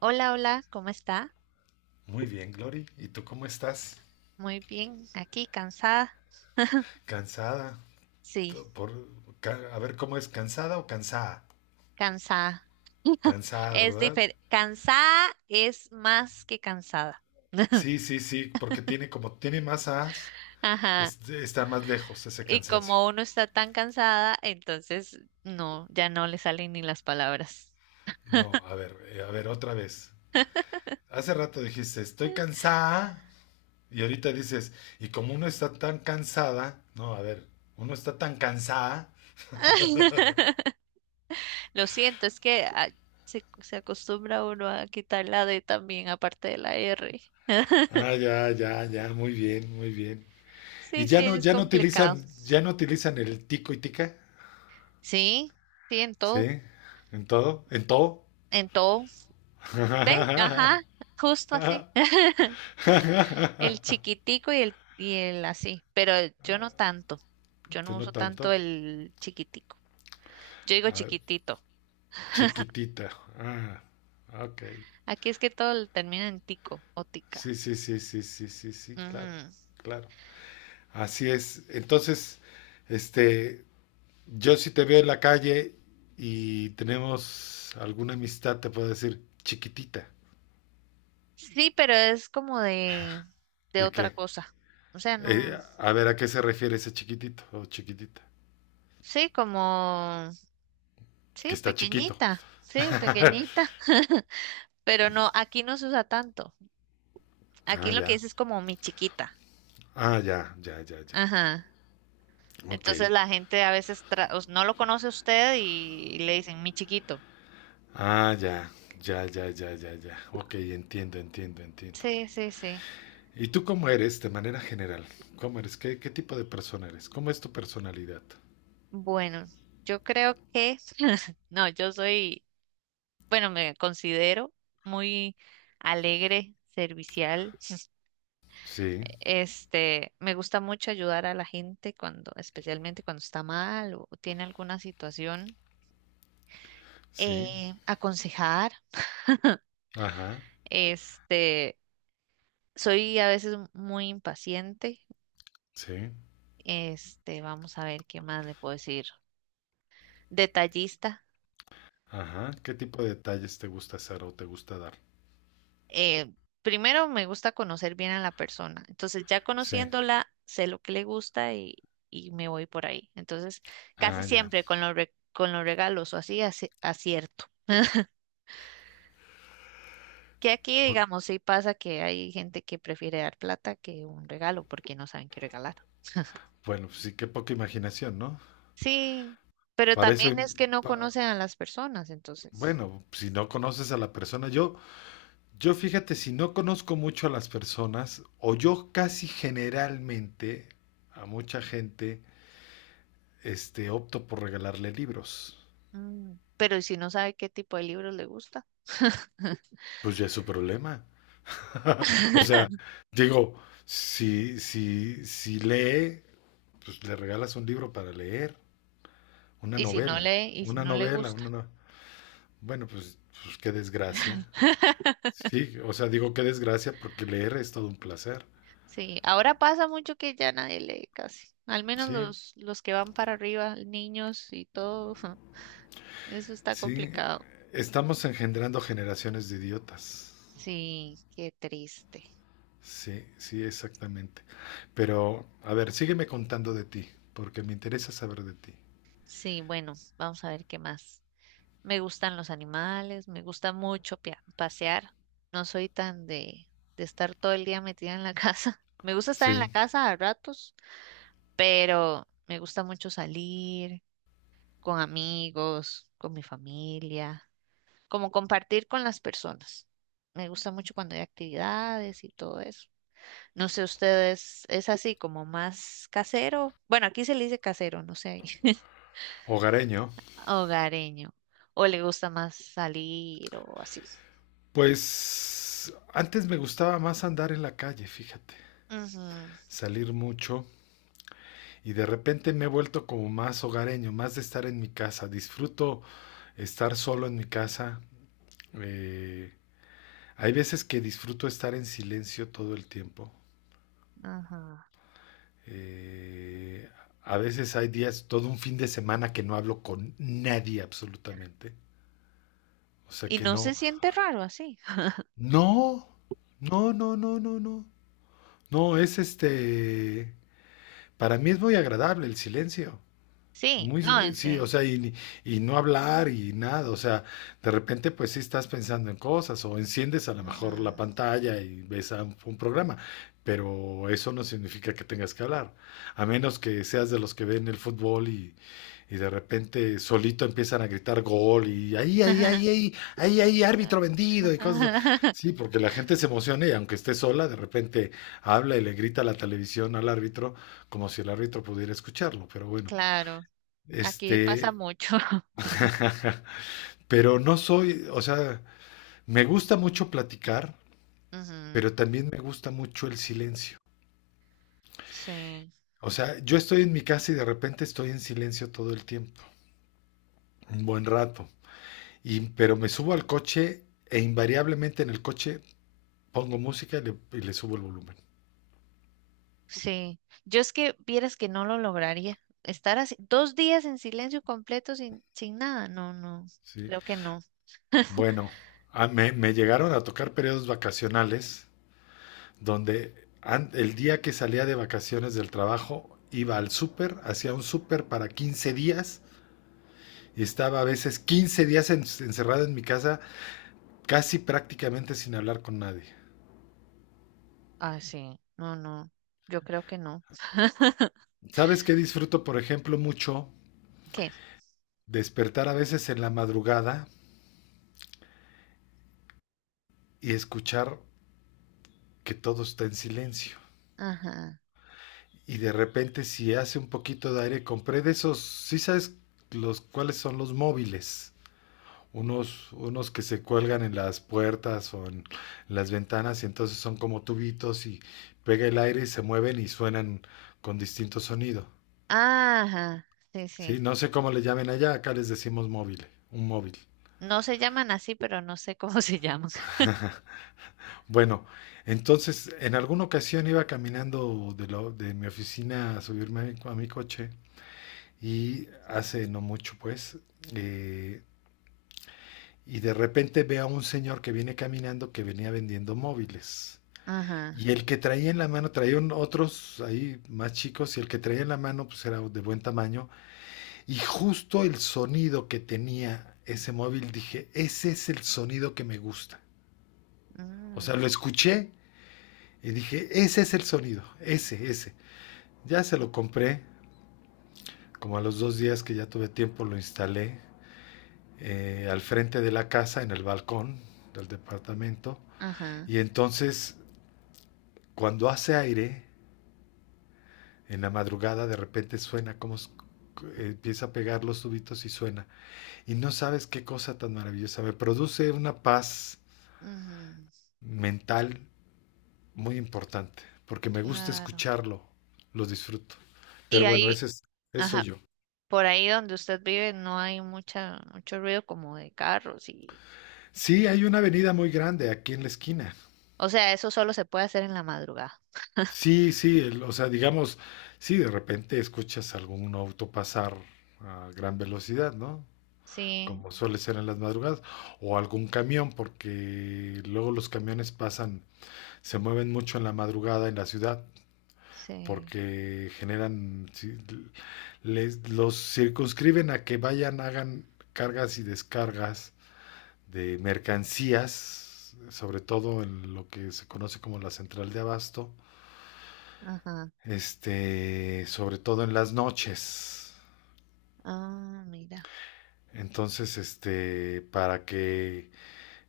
Hola, hola, ¿cómo está? Muy bien, Glory. ¿Y tú cómo estás? Muy bien, aquí cansada. ¿Cansada? Sí, To- Por, a ver, ¿cómo es? ¿Cansada o cansada? cansada. Cansada, Es ¿verdad? diferente. Cansada es más que cansada. Sí, sí, sí, porque tiene como tiene más as, Ajá. es, está más lejos ese Y cansancio. como uno está tan cansada, entonces no, ya no le salen ni las palabras. No, a ver, otra vez. Hace rato dijiste, estoy cansada, y ahorita dices, y como uno está tan cansada, no, a ver, uno está tan cansada. Lo siento, es que se acostumbra uno a quitar la D también, aparte de la R. Ah, ya, ya, ya, muy bien, muy bien. Y Sí, ya sí, no, es complicado. Ya no utilizan el tico y tica. Sí, sí, en Sí, todo, en todo, en todo. en todo. Ve, ajá, justo así. El chiquitico y el así, pero yo no tanto. Yo Tú no no uso tanto tanto. el chiquitico. Yo digo A ver, chiquitito. chiquitita. Ah, ok. Aquí es que todo lo termina en tico o Sí, tica. sí, sí, sí, sí, sí, sí, claro, Ujú. claro. Así es. Entonces, este, yo si te veo en la calle y tenemos alguna amistad, te puedo decir chiquitita. Sí, pero es como de ¿De otra qué? cosa. O sea, no. A ver, ¿a qué se refiere ese chiquitito o chiquitita? Sí, como. Que Sí, está chiquito. pequeñita. Sí, pequeñita. Pero no, aquí no se usa tanto. Aquí Ah, lo que ya. dice es como mi chiquita. Ah, ya, ya, ya, ya. Ajá. Ok, Entonces la gente a veces no lo conoce a usted y le dicen mi chiquito. ah, ya, ya, ya, ya, ya, ya. Ok, entiendo, entiendo, entiendo. Sí, sí, sí. ¿Y tú cómo eres de manera general? ¿Cómo eres? ¿Qué tipo de persona eres? ¿Cómo es tu personalidad? Bueno, yo creo que, no, yo soy, bueno, me considero muy alegre, servicial. Sí, Este, me gusta mucho ayudar a la gente cuando, especialmente cuando está mal o tiene alguna situación, sí, aconsejar. ajá, Este, soy a veces muy impaciente. sí, Este, vamos a ver qué más le puedo decir. Detallista. ajá. ¿Qué tipo de detalles te gusta hacer o te gusta dar? Eh, primero me gusta conocer bien a la persona. Entonces, ya Sí, conociéndola, sé lo que le gusta y me voy por ahí. Entonces, casi ah, ya. siempre con los regalos o así, acierto. Que aquí, O- digamos, sí pasa que hay gente que prefiere dar plata que un regalo porque no saben qué regalar. bueno, pues sí, qué poca imaginación, ¿no? Sí, pero Para eso, también im- es que no pa- conocen a las personas, entonces. Bueno, si no conoces a la persona, yo fíjate, si no conozco mucho a las personas, o yo casi generalmente a mucha gente, opto por regalarle libros. mm, Pero ¿y si no sabe qué tipo de libros le gusta? Pues ya es su problema. O sea, digo, si lee, pues le regalas un libro para leer, una ¿Y si no novela, lee? ¿Y si una no le novela, gusta? una no- bueno, pues qué desgracia. Sí, o sea, digo qué desgracia porque leer es todo un placer. Sí, ahora pasa mucho que ya nadie lee casi. Al menos Sí. los que van para arriba, niños y todo, eso está Sí, complicado. estamos engendrando generaciones de idiotas. Sí, qué triste. Sí, sí, exactamente. Pero, a ver, sígueme contando de ti, porque me interesa saber de ti. Sí, bueno, vamos a ver qué más. Me gustan los animales, me gusta mucho pasear. No soy tan de estar todo el día metida en la casa. Me gusta estar en Sí, la casa a ratos, pero me gusta mucho salir con amigos, con mi familia. Como compartir con las personas. Me gusta mucho cuando hay actividades y todo eso. No sé, ustedes es así como más casero. Bueno, aquí se le dice casero, no sé, ahí. hogareño. Hogareño. O le gusta más salir o así. Pues antes me gustaba más andar en la calle, fíjate, Ujú, salir mucho y de repente me he vuelto como más hogareño, más de estar en mi casa. Disfruto estar solo en mi casa. Eh, Hay veces que disfruto estar en silencio todo el tiempo. ajá. Eh, a veces hay días, todo un fin de semana que no hablo con nadie absolutamente. O sea Y que no se no, siente raro así. no, no, no, no, no, no. No, para mí es muy agradable el silencio. Sí, Muy, no, en sí. sí, y no hablar y nada, o sea, de repente pues sí estás pensando en cosas o enciendes a lo Ujú. mejor la pantalla y ves a un programa, pero eso no significa que tengas que hablar, a menos que seas de los que ven el fútbol y de repente solito empiezan a gritar gol y ahí, ahí, ahí, ahí, ahí, ahí, árbitro vendido y cosas. Sí, porque la gente se emociona y aunque esté sola, de repente habla y le grita a la televisión al árbitro como si el árbitro pudiera escucharlo, pero bueno. Claro, aquí pasa Este, mucho. pero no soy, o sea, me gusta mucho platicar, Ujú, pero también me gusta mucho el silencio. sí. O sea, yo estoy en mi casa y de repente estoy en silencio todo el tiempo, un buen rato. Pero me subo al coche e invariablemente en el coche pongo música y le subo el volumen. Sí, yo es que vieras que no lo lograría. Estar así, dos días en silencio completo sin nada, no, no, ¿Sí? creo que no. Bueno, me llegaron a tocar periodos vacacionales donde el día que salía de vacaciones del trabajo iba al súper, hacía un súper para 15 días y estaba a veces 15 días encerrado en mi casa, casi prácticamente sin hablar con nadie. Ah, sí, no, no, yo creo que no. ¿Sabes qué disfruto, por ejemplo, mucho? ¿Qué? Despertar a veces en la madrugada y escuchar que todo está en silencio. Ajá, Y de repente, si hace un poquito de aire, compré de esos, ¿sí sabes cuáles son los móviles? Unos que se cuelgan en las puertas o en las ventanas y entonces son como tubitos y pega el aire y se mueven y suenan con distinto sonido. ajá, sí, Sí, sí. no sé cómo le llamen allá, acá les decimos móvil, un móvil. No se llaman así, pero no sé cómo se llaman. Bueno, entonces en alguna ocasión iba caminando de mi oficina a subirme a a mi coche y hace no mucho pues, eh, y de repente veo a un señor que viene caminando que venía vendiendo móviles. Ajá, Y el que traía en la mano, traía otros ahí más chicos y el que traía en la mano pues era de buen tamaño. Y justo el sonido que tenía ese móvil dije, ese es el sonido que me gusta. O sea, mm, lo escuché y dije, ese es el sonido, ese, ese. Ya se lo compré, como a los 2 días que ya tuve tiempo lo instalé al frente de la casa, en el balcón del departamento. ajá, Y entonces, cuando hace aire, en la madrugada de repente suena como empieza a pegar los tubitos y suena. Y no sabes qué cosa tan maravillosa. Me produce una paz ujú, mental muy importante, porque me gusta claro. escucharlo, lo disfruto. Y Pero bueno, ahí, eso soy ajá, yo. por ahí donde usted vive no hay mucho ruido como de carros y, Sí, hay una avenida muy grande aquí en la esquina. o sea, eso solo se puede hacer en la madrugada. Sí, sí, o sea, digamos, sí, de repente escuchas algún auto pasar a gran velocidad, ¿no? Sí. Como suele ser en las madrugadas, o algún camión, porque luego los camiones pasan, se mueven mucho en la madrugada en la ciudad. Sí, Porque generan, sí, los circunscriben a que vayan, hagan cargas y descargas de mercancías, sobre todo en lo que se conoce como la central de abasto, ajá. Sobre todo en las noches. Ah, mira, Entonces, para que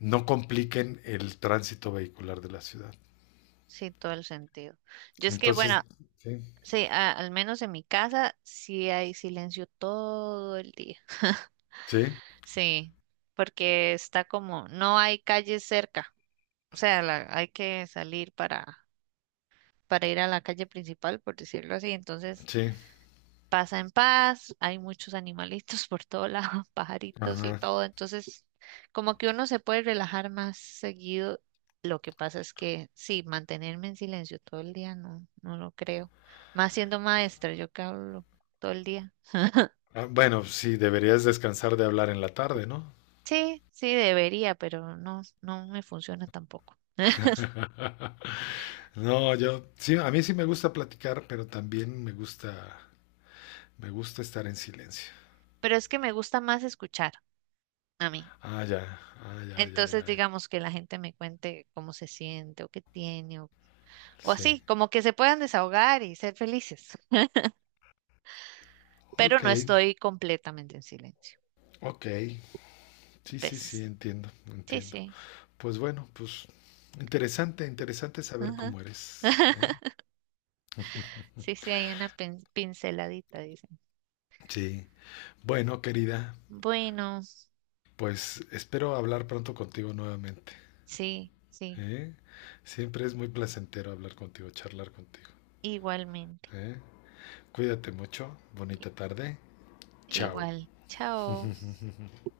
no compliquen el tránsito vehicular de la ciudad. sí, todo el sentido. Yo es que, Entonces, bueno, sí, sí, al menos en mi casa sí hay silencio todo el día. sí, Sí, porque está como, no hay calle cerca, o sea, hay que salir para ir a la calle principal, por decirlo así, entonces sí. pasa en paz, hay muchos animalitos por todo lado, pajaritos y Ajá. todo, entonces como que uno se puede relajar más seguido. Lo que pasa es que sí, mantenerme en silencio todo el día no, no lo creo. Más siendo maestra, yo que hablo todo el día. Ah, bueno, sí, deberías descansar de hablar en la tarde, ¿no? Sí, sí debería, pero no, no me funciona tampoco. No, yo sí, a mí sí me gusta platicar, pero también me gusta estar en silencio. Pero es que me gusta más escuchar a mí. Ah, ya, ah, ya, ya, Entonces, ya. Ya. digamos que la gente me cuente cómo se siente o qué tiene o, Sí. así, como que se puedan desahogar y ser felices. Pero Ok, no estoy completamente en silencio. ok. Sí, sí, sí, ¿Ves? entiendo, Sí, entiendo. sí. Pues bueno, pues interesante, interesante saber Ajá. cómo eres, ¿eh? Sí, sí, hay una pinceladita, dicen. Sí. Bueno, querida, Bueno, pues espero hablar pronto contigo nuevamente, sí, sí, ¿eh? Siempre es muy placentero hablar contigo, charlar contigo, igualmente. ¿eh? Cuídate mucho, I- bonita tarde, chao. Igual. Chao.